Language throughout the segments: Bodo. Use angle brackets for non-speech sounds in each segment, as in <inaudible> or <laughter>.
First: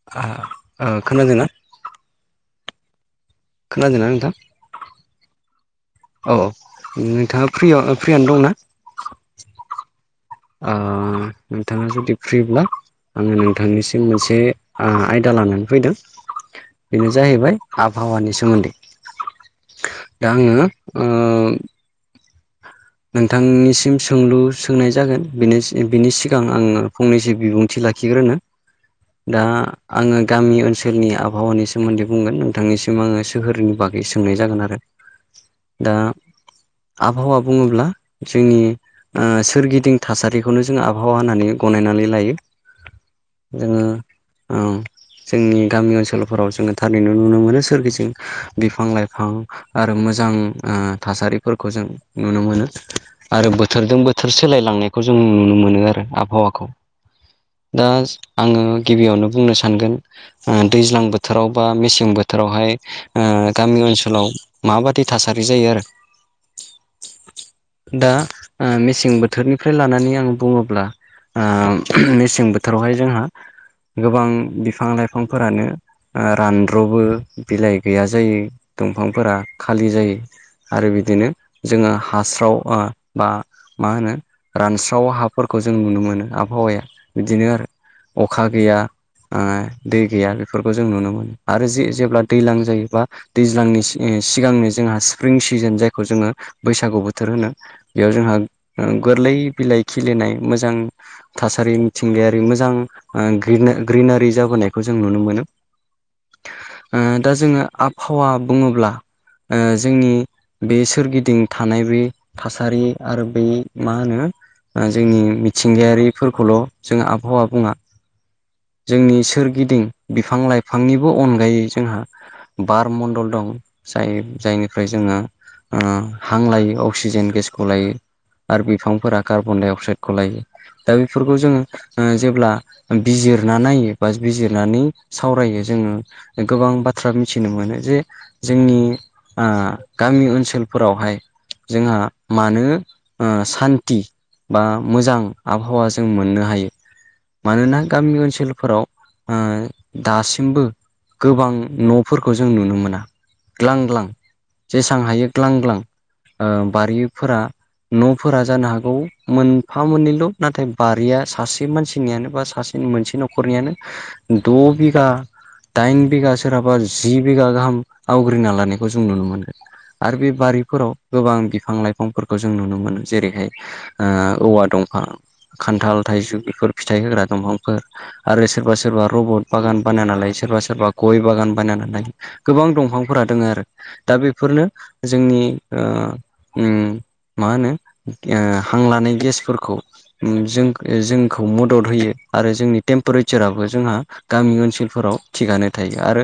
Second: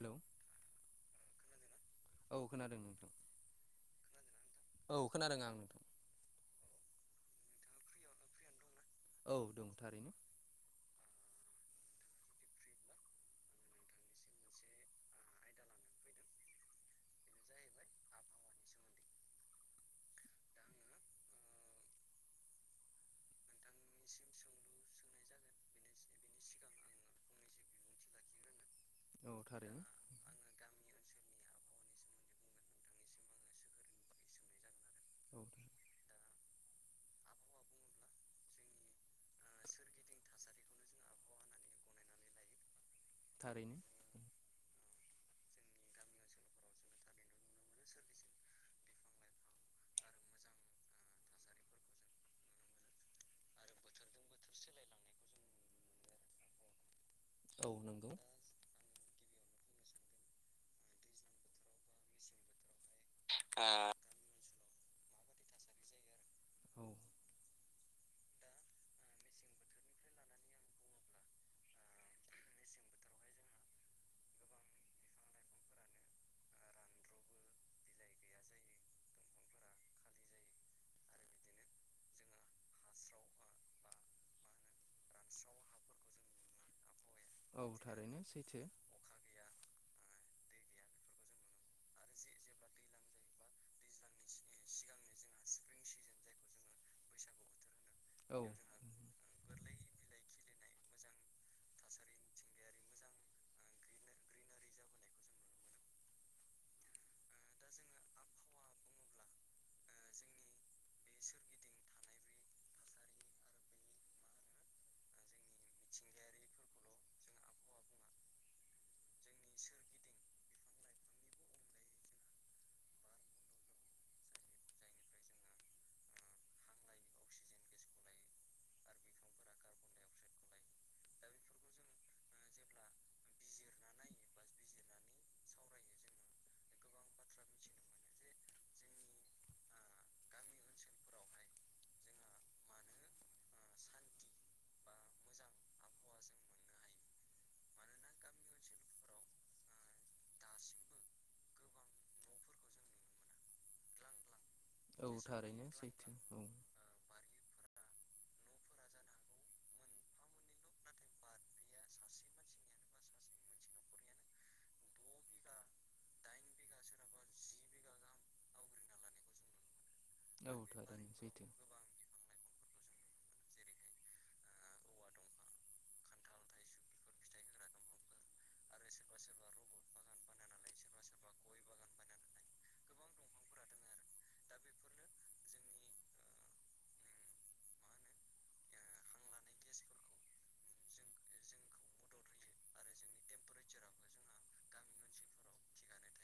हेलौ आ ओ खोनादोंना? औ खोनादों नोंथां खोनादोंना नोंथां? औ खोनादों आं नोंथां। औ नोंथाङा फ्रि फ्रियावनो दंना? औ दं थारैनो ओ नोंथाङा जुदि फ्रिब्ला आंङो नोंथांनिसिम मोनसे आ आयदा लानानै फैदों। बेनो जाहैबाय आबहावानि सोमोन्दै दा आंङो ओ नोंथांनिसिम सोंलु सोंनाय जागोन बिनि बिनि सिगां आंङो फंनैसो बिबुंथि लाखिग्रोनो औ दा थारैनो आंङो गामि ओनसोलाव नि आबहावानि सोमोन्दै बुंगोन। नोंथांनिसिम आंङो सोहोरनि बागै सोंनाय जागोन आरो। औ। दा आबहावा बुंङोब्ला जोंनि। ओ सोरगिदिं थासारिखौनो जोंङो आबहावा होननानै गनायनानै लायो। जोंङो थारैनो औ। जोंनि गामि जोंङो थारैनो नुनो मोनो सोरगिदिं बिफां लाइफां। आरो मोजां थासारिफोरखौ जों। नुनो मोनो आरो बोथोरजों बोथोर सोलायलांनायखौ जों नुनो मोनो आरो आबहावाखौ औ दा। नंगौ आंङो गिबियावनो बुंनो सानगोन दैज्लां बोथोराव बा मेसें बोथोरावहाय। ओ गामि ओनसोलाव माबादि थासारि जायो आरो। औ। दा मेसें बोथोरनिफ्राय लानानै आं बुङोब्ला। ओ मेसें बोथोरावहाय जोंहा गोबां बिफां लाइफांफोरानो ओ रानद्र'बो बिलाइ गैया जायो दंफांफोरा खालि जायो। आरो बिदिनो जोंङो हास्रा ओ बा मा होनो। रानस्राव हाफोरखौ जों नुनो मोनो आबहावाया बिदिनो आरो औ थारैनो अखा सैथो गैया। ओ दै गैया बेफोरखौ जों नुनो मोनो आरो जे जेब्ला दैज्लां जायोबा दैज्लांनिसिम सिगांनो जोंहा स्प्रिं सिजोन जायखौ जोंङो। बैसागु बोथोर होनो बेयाव जोंहा औ ओ गोरलै बिलाइ खिलिनाय मोजां थासारि मिथिंगायारि मोजां ग्रिना ग्रिनारि जाबोनायखौ जों नुनो मोनो। दा जोङो आबहावा बुङोब्ला जोंनि बे सोरगिदिं थानाय बे थासारि आरो बेनि मा होनो जोंनि मिथिंगायारिफोर खौल' जों आबहावा बुङा जोंनि सोरगिदिं बिफां लाइफांनिबो अनगायै जोंहा बार मण्डल दं जाय जायनिफ्राय जोङो हां लायो अक्सिजेन गेसखौ लायो। आरो बिफांफोरा कार्बन डाइ अक्साइदखौ लायो दा बेफोरखौ जोङो जेब्ला बिजिरना नायो बा बिजिरनानै सावरायो जोङो गोबां बाथ्रा मिथिनो मोनो जे जोंनि गामि ओनसोलफोरावहाय जोंहा मानो सान्टि बा मोजां आबहावा जों मोननो हायो। मानोना गामि ओनसोलफोराव दासिमबो गोबां न'फोरखौ जों नुनो मोना ग्लां ग्लां। जेसां औ हायो ग्लां थारैनो ग्लां सैथो औ बारिफोरा न'फोरा जानो हागौ मोनफा मोननैल' नाथाय बारिया सासे मानसि नियानो बा सासे मोनसे न'खरनियानो द' बिघा <unintelligible> दाइन बिघा सोरहाबा जि बिघा गाहाम आवग्रिना लानायखौ जों नुनो मोनो। आरो बे औ बारिफोराव थारैनो गोबां सैथो बिफां लाइ फांफोरखौ जों नुनो मोनो जेरैहाय औवा दंफां खान्थाल थाइजौ बेफोर फिथाइ होग्रा दंफांफोर आरो सोरबा सोरबा रबट बागान बानाया नालाय सोरबा सोरबा गय बागान बायनानै लायो गोबां दंफांफोरा दङ आरो दा बेफोरनो जोंनि ओ मा होनो हांलानाय गेसफोरखौ जों जोंखौ मदद होयो। आरो जोंनि टेम्पारेचाराबो जोंहा गामि ओनसोलफोराव थिगानो थायो आरो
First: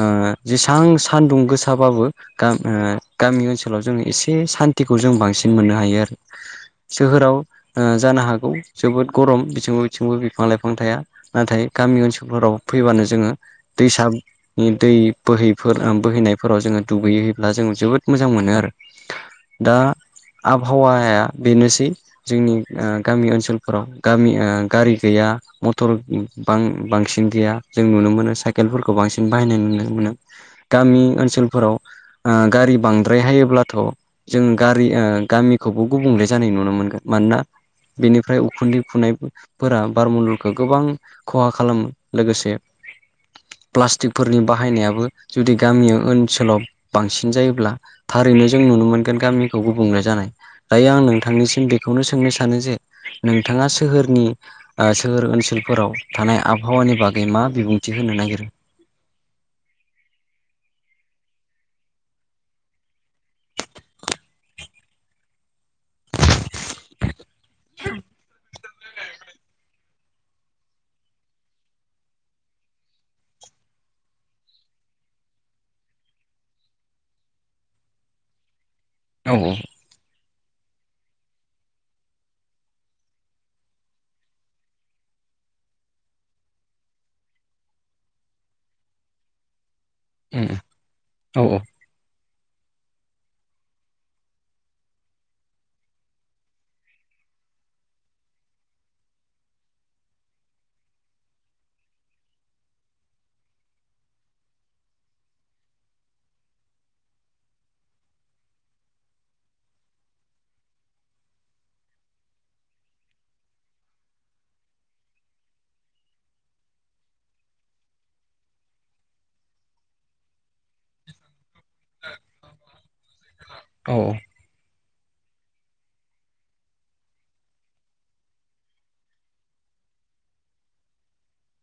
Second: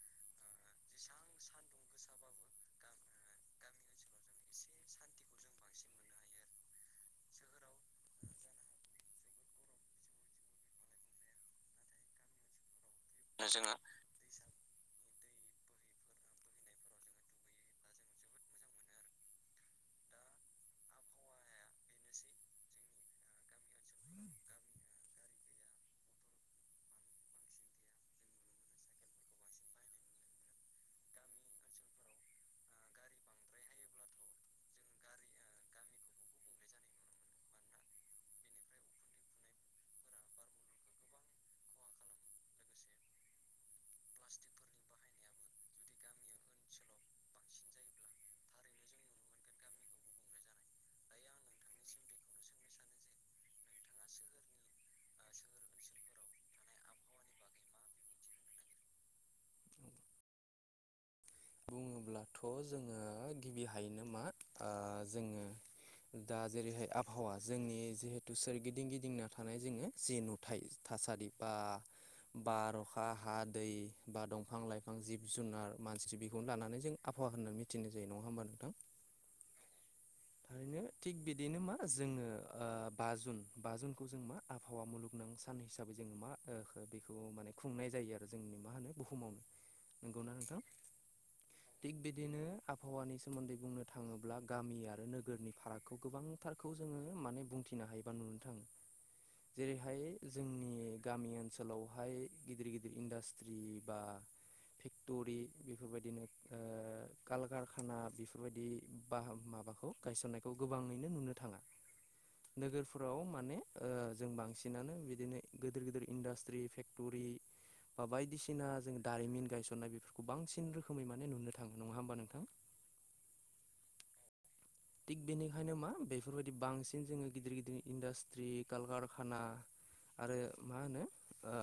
ओ जेसां सानदुं गोसाबाबो गाम ओ गामि ओनसोलाव जोंनि एसे सान टिखौ जों बांसिन मोननो हायो आरो सोहोराव ओ जानो हागौ जोबोद गरम बिथिंबो बिथिंबो बिफां लाइफां थाया नाथाय गामि ओनसोलफोराव फैबानो जोङो दैसा दै बोहैफोर बोहैनायफोराव जोङो दुगैैहोयोब्ला जों जोबोद मोजां मोनो आरो। दा आबहावाया बेनोसै जोंनि ओ गामि ओनसोलफोराव गामि ओ गारि गैया। मटर बां बांसिन गैया जों नुनो मोनो साइकेलफोरखौ बांसिन बाहायनाय नुनो मोनो। गामि ओनसोलफोराव ओ गारि बांद्राय हायोब्लाथ' जों गारि ओ गामिखौबो गुबुंले जानाय नुनो मोनगोन मानोना बेनिफ्राय उखुन्दै खुनाय फोरा बारमडलखौ गोबां खहा खालामो। लोगोसे प्लास्टिकफोरनि बाहायनायाबो जुदि गामि ओनसोलाव बांसिन जायोब्ला थारैनो जों नुनो मोनगोन गामिखौ गुबुंले जानाय। दायो आं नोंथांनिसिम बेखौनो सोंनो सानो जे नोंथाङा सोहोर नि ओ सोहोर ओनसोलफोराव थानाय आबहावानि बागै मा बिबुंथि होनो नागिरो? <inaudible> बुङोब्लाथ' जोङो गिबिहायनो मा ओ जोङो दा जेरैहाय आबहावा जोंनि जिहेतु सोरगिदिं गिदिंना थानाय जोङो जे नुथाय थासारि बा बार अखा हा दै बा दंफां-लाइफां जिब-जुनार मानसि बि खौनो लानानै जों आबहावा होननानै मिथिनाय जायो नङा होमबा नोंथां। औ ओरैनो थिग बिदिनो मा जोङो ओ बाजुन बाजुनखौ जों मा आबहावा मुलुगनां सान हिसाबै जोङो मा ओ बेखौ माने खुंनाय जायो आरो जोंनि मा होनो बुहुमावनो। <inaudible> नंगौना उम नोंथां। औ थिग बिदिनो आबहावानि सोमोन्दै बुंनो थाङोब्ला गामिया आरो नोगोरनि फारागखौ गोबांथारखौ जोङो माने बुंथिनो हायोबा नुनो थाङो। जेरैहाय जोंनि गामि ओनसोलावहाय गिदिर गिदिर इन्डास्ट्रि बा फेक्ट'रि बेफोरबायदिनो ओ कलकारखाना बेफोरबायदि बाह माबाखौ गायसननायखौ गोबाङैनो नुनो थाङा। नोगोरफोराव माने ओ जों बांसिनानो बिदिनो गिदिर गिदिर इन्डास्ट्रि फेक्ट टरि बा बायदिसिना जों दारिमिन गायसननाय बेफोरखौ बांसिन रो खोमै माने नुनो थाङो नङा होमबा नोंथां। औ थिग बेनिखायनो मा बेफोरबायदि बांसिन जोङो गिदिर गिदिर इन्डास्ट्रि कलकारखाना आरो मा होनो ओ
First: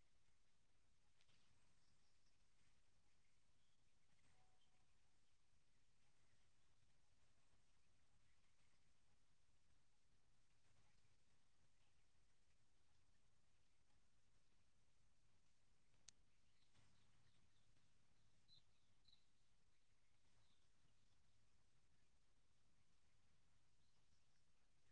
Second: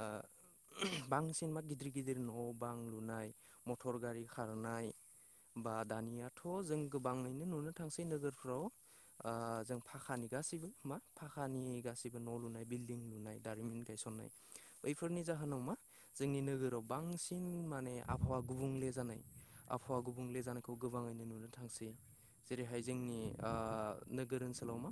बांसिन मा गिदिर गिदिर न' बां लुनाय मटर गारि खारनाय। बा दानियाथ' जों गोबाङैनो नुनो थांसै नोगोरफ्राव। ओ जों पाखानि गासैबो मा पाखानि गासैबो न' लुनाय बिल्डिं लुनाय दारिमिन गायसं नाय बैफोरनि जाहोनाव मा जोंनि नोगोराव बांसिन माने आबहावा गुबुंले जानाय। आबहावा गुबुंले जानायखौ गोबाङैनो नुनो थांसै। जेरैहाय जोंनि ओ नोगोर ओनसोलाव मा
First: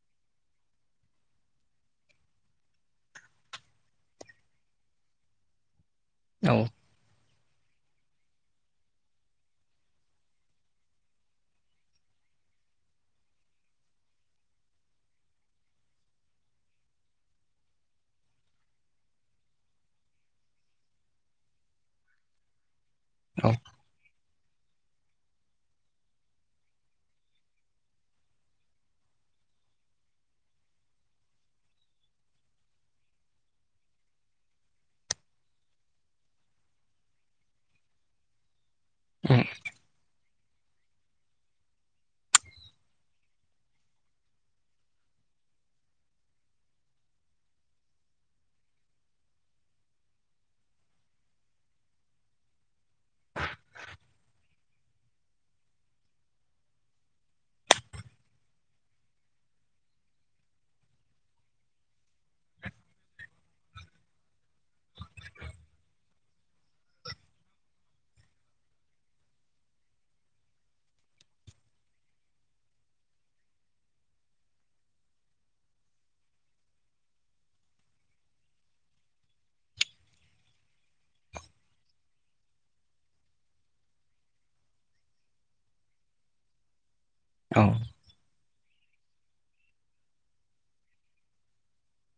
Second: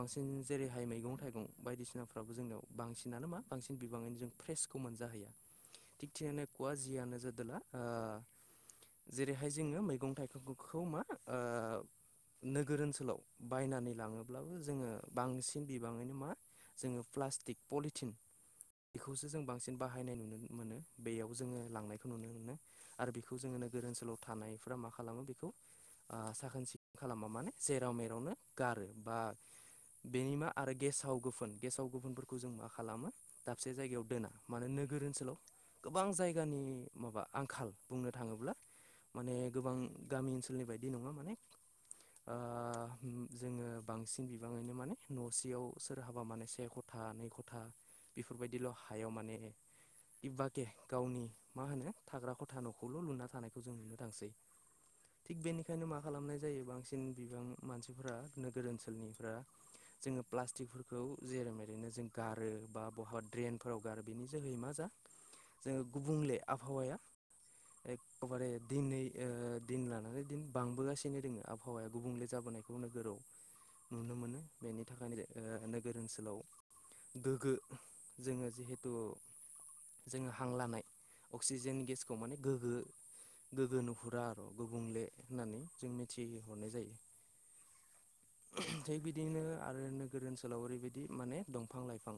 बांसिन जेरैहाय मैगं-थाइगं बायदिसिनाफ्राबो जोंनियाव बांसिनानो मा बांसिन बिबाङैनो जों फ्रेस खौ मोनजाहैया। <inaudible> थिग औ थेनेकुवा जियानो जादोला ओ जेरैहाय जोङो मैगं-थाइगंखौ मा ओ नोगोर ओनसोलाव बायनानै लाङोब्लाबो जोङो बांसिन बिबाङैनो मा जोङो प्लास्टिक पलिटिन बेखौसो जों बांसिन बाहायनाय नुनो मोनो बेयाव जोङो लांनायखौ नुनो मोनो। आरो बेखौ औ जोङो नोगोर ओनसोलाव थानायफ्रा मा खालामो बेखौ ओ साखोन सि खालामा माने जेराव मेरावनो गारो बा बेनि मा आरो गेसाव गोफोन गेसाव गोफोनफोरखौ जों मा खालामो दाबसे जायगायाव दोना मानो नोगोर ओनसोलाव गोबां जायगानि माबा आंखाल बुंनो थाङोब्ला। माने गोबां गामि ओनसोलनि बायदि नङा माने ओ जोङो बांसिन बिबाङैनो माने न'सेयाव सोर हाबा माने से ख था नै खथा बेफोरबायदिल' हायाव माने इबाके गावनि मा होनो थाग्रा ख था न'खौल' लुना थानायखौ जों नुनो थांसै थिक बेनिखायनो मा खालामनाय जायो बांसिन बिबां मानसिफोरा नोगोर ओनसोलनिफ्रा जोङो प्लास्टिकफोरखौ जेरै मेरैनो जों गारो बा बहाबा ड्रेनफोराव आरो बेनि जोहै मा जा जोङो गुबुंले आबहावाया एखदमबारे दिनै ओ दिन लानानै दिन बांबोगासिनो दोङो आब आहावाया गुबुंले जाबोनायखौ नोगोराव नुनो मोनो बेनि थाखायनो ओ नोगोर ओनसोलाव गोग्गो जोङो जिहेथु जोङो हां लानाय अक्सिजेन गेसखौ माने गोग्गो गोग्गो नुहुरा आर' गुबुंले होननानै जों मिथिहरनाय जायो औ थिग बिदिनो आरो नोगोर ओनसोलाव ओरैबायदि माने दंफां लाइफां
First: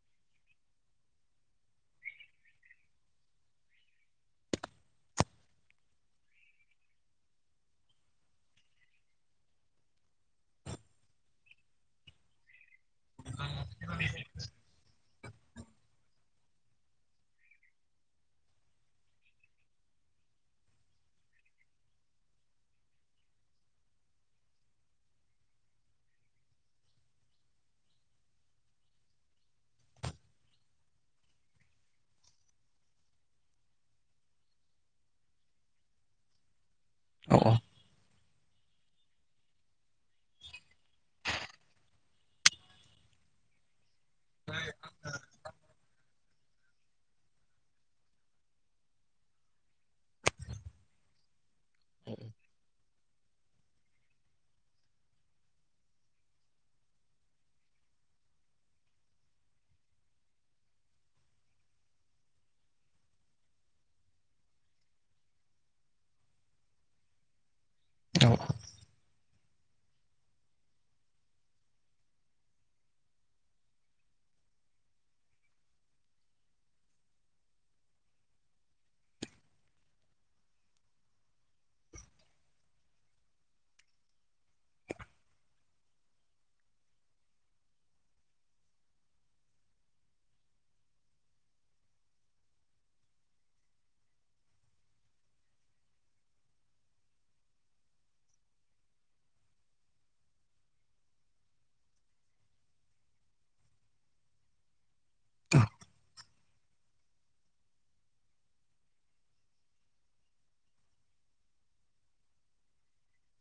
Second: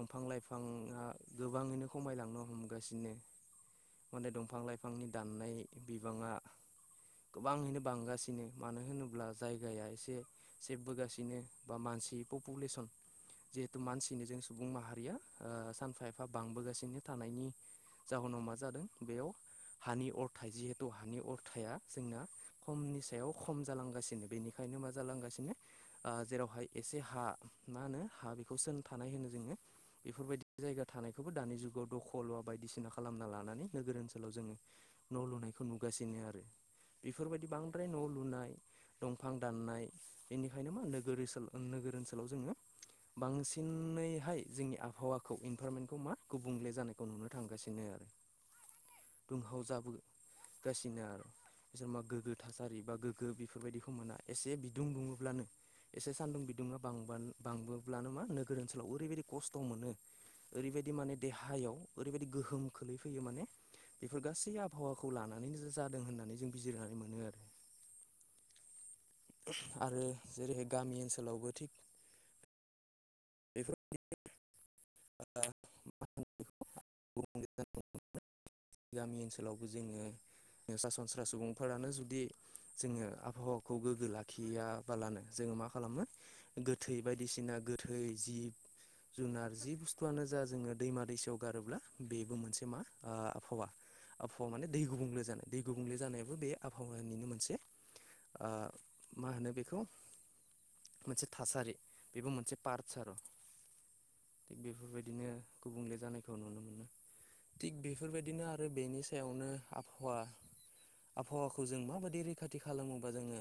दंफां लाइफाङा गोबाङैनो खमायलांनो हमगासिनो माने दंफां लाइफांनि दाननाय बिबाङा गोबाङैनो बांगासिनो मानो होनोब्ला जायगाया एसे सेफबोगासिनो बा मानसि पपुलेसन जिहेतु मानसिनो जों सुबुं माहारिया ओ सानफा एफा बांबोगासिनो थानायनि जाहोनाव मा जादों बेयाव हानि अरथाइ जिहेथु हानि अरथाया जोंना खमनि सायाव खम जालांगासिनो बेनिखायनो मा जालांगासिनो ओ जेरावहाय एसे हा मा होनो हा बेखौसोन थानाय होनो जोङो बेफोरबायदि जायगा थानायखौबो दानि जुगाव दखलवा बायदिसिना खालामना लानानै नोगोर ओनसोलाव जोङो न' लुनायखौ नुगासिनो आरो बेफोरबायदि बांद्राय न' लु लुनाय दंफां दाननाय बेनिखायनो मा नोगोर ओनसोलाव नोगोर ओनसोलाव जोङो बांसिनैहाय जोंनि आबहावाखौ इनभारमेन्टखौ मा गुबुंले जानायखौ नुनो थांगासिनो आरो दुंहाव जाबोगासिनो आरो सोरबा गोगो थासारि बा गो गो बेफोर बादिखौ मोना एसे बिदुं दुङोब्लानो एसे सान्दुं बिदुंवा बांबा बांबोब्लानो मा नोगोर ओनसोलाव ओरैबायदि खस्थ' मोनो ओरैबायदि माने देहायाव ओरैबायदि गोहोम खोलैफैयो माने बेफोर गासै आबहावाखौ लानानैनो जादों होननानै जों बिजिरनानै मोनो आरो <unintelligible> आरो जेरैहाय गामि ओनसोलावबो थिग ओ मा गामि ओनसोलावबो जोङो एसा सनस्रा सुबुंफोरानो जुदि जोङो आबहावाखौ गोग्गो लाखियैया बालानो जोङो मा खालामो गोथै बायदिसिना गोथै जिब जुनार जि बुस्थुआनो जा जोङो दैमा दैसायाव गारोब्ला बेबो मोनसे मा ओ आबहावा आबहावा माने दै गुबुंले जानाय दै गुबुंले जानायाबो बे आबहावानिनो मोनसे ओ मा होनो बेखौ मोनसे थासारि बेबो मोनसे पार्टस आरो थिग बेफोरबायदिनो बिदिनो गुबुंले जानायखौ नुनो मोनो थि बे बेफोरबायदिनो आरो बेनि सायावनो आबहावा आबहावाखौ जों माबायदि रैखाथि खालामोबा जोङो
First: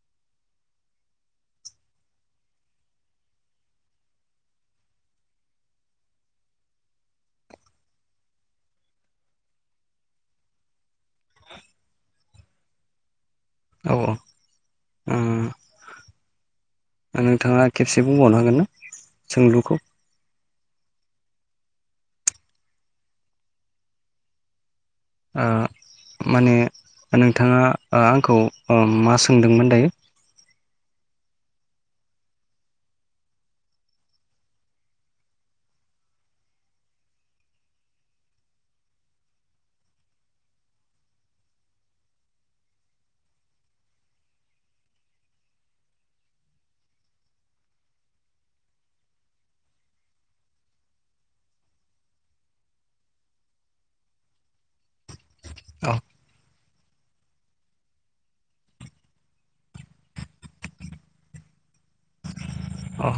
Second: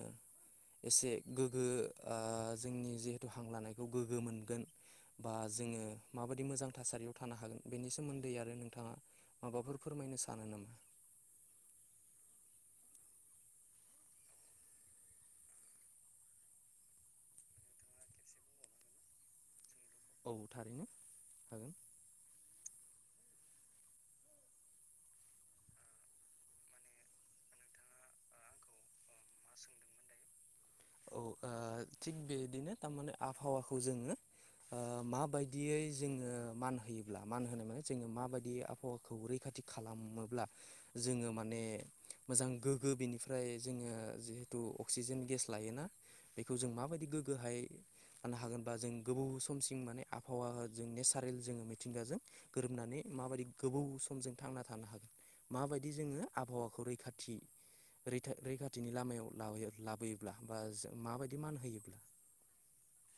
एसे गोग्गो ओ जोंनि जिहेथु हां लानायखौ गोग्गो मोनगोन बा जोङो माबायदि मोजां थासारियाव थानो हागोन बेनि सोमोन्दै आरो नोंथाङा माबाफोर फोरमायनो सानो नामा औ औ उम। नोंथाङा खेबसे बुंबावनो हागोन ना सोंलुखौ। औ थारैनो हागोन। ओ माने नोंथाङा ओ आंखौ अ मा सोंदोंमोन दायो? औ ओ थिग बेदिनो थारमाने आबहावाखौ जोङो ओ माबायदियै जोङो मान होयोब्ला मान होनाय माने जोङो माबायदि आबहावा खौ रैखाथि खालामोब्ला जोङो माने मोजां गोग्गो बेनिफ्राय जोङो जिहेथु अक्सिजेन गेस लायोना बेखौ जों माबायदि गोग्गोहाय जानो हागोनबा जों गोबाव समसिम माने आबहावा जों नेचारेल जोङो मिथिंगाजों गोरोबनानै माबायदि गोबौ समजों थांना थानो हागोन? औ माबायदि जोङो आबहावाखौ रैखाथि रैथा रैखाथिनि लामायाव लाबोयो-लाबोयो। ब्ला बा जों माबायदि मान होयोब्ला अ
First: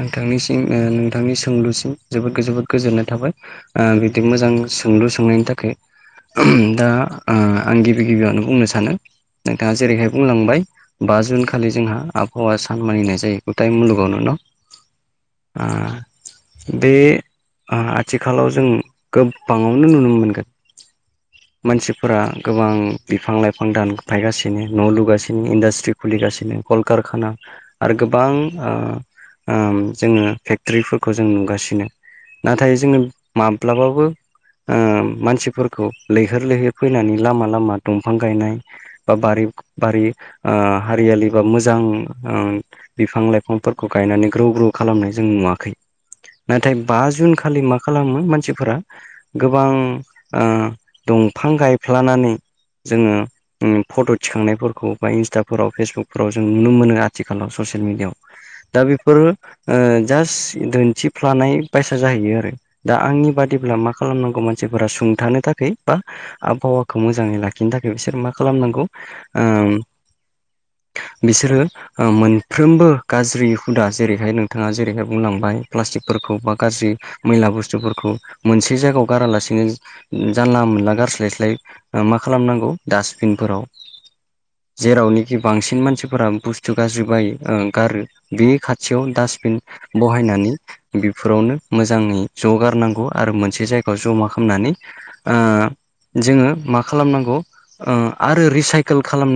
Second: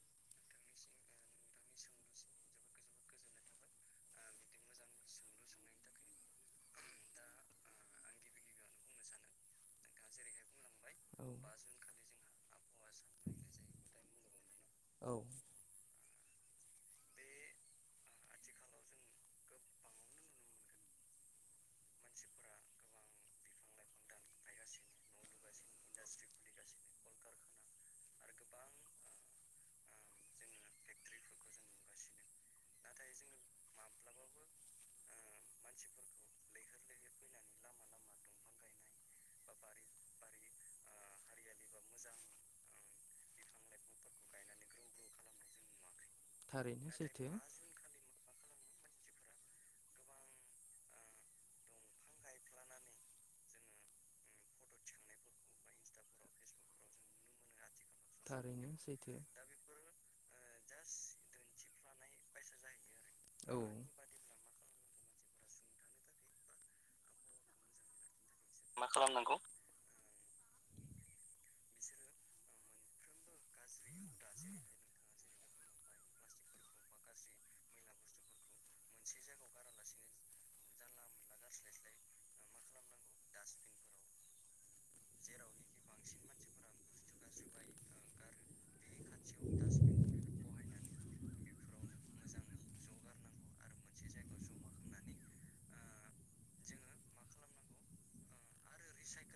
नोंथांनिसिम ओ नोंथांनि सोंलुसिम जोबोद गोजोबोद गोजोननाय थाबाय ओ बिदि मोजां सोंलु सोंनायनि थाखाय। दा ओ आं गिबि गिबियावनो बुंनो सानो नोंथाङा जेरैहाय बुंलांबाय बा औ जुन खालि जोंहा आबहावा सान मानिनाय जायो गुथाय मुलुगावनो न'? औ आ बे आ आथिखालाव जों गोबाङावनो नुनो मोनगोन। मानसिफोरा गोबां बिफां-लाइफां दानफायगासिनो न' लुगासिनो इन्डास्ट ट्रि खुलिगासिनो कलकारखाना आरो गोबां ओ ओम जोङो फेक्टरिफोरखौ जों नुगासिनो नाथाय जोङो माब ब्लाबाबो ओ मानसिफोरखौ लै होर लैहोर फैनानै लामा लामा दंफां गायनाय बा बारि बारि हारियालि बा मोजां ओ बिफां लाइफांफोरखौ गायनानै ग्रौ ग्रौ खालामनाय जों नुवाखै। नाथाय थारैनो बा जुन खालि मा खालामो मानसिफोरा गोबां ओ दंफां गायफ्लानानै जोङो उम फट' थिखांनायफोरखौ बा इन्स्टाफोराव फेसबुकफोराव जों नुनो मोनो आथिखालाव ससियेल मिडियाआव। थारैनो सैथो। फोरो ओ जास्ट दिन्थिफ्लानाय बायसा जाहैयो आरो। दा आंनि बादिब्ला मा खालामनांगौमोन सिफोरा सुंथानो थाखै बा आबहावाखौ मोजाङै लाखिनो थाखै बिसोर मा खालामनांगौ ओम बिसोरो ओ मोनफ्रोमबो गाज्रि हुदा जेरैहाय नोंथाङा जेरैहाय बुंलांबाय प्लास्टिकफोरखौ बा गाज्रि मैला बुस्थुफोरखौ मोनसे जायगायाव गारालासिनो जानला मोनला गार स्लाय स्लाय मा खालामनांगौ डासटबिनफोराव जेरावनोखि बांसिन मानसिफोरा बुस्थु गाज्रि बायो गारो बिनि खाथियाव डासटबिन बहायनानै बेफोरावनो मोजाङै ज'गारनांगौ आरो मोनसे जायगायाव जमा खामनानै जोङो मा खालामनांगौ आरो रिसाइकेल खालामनाय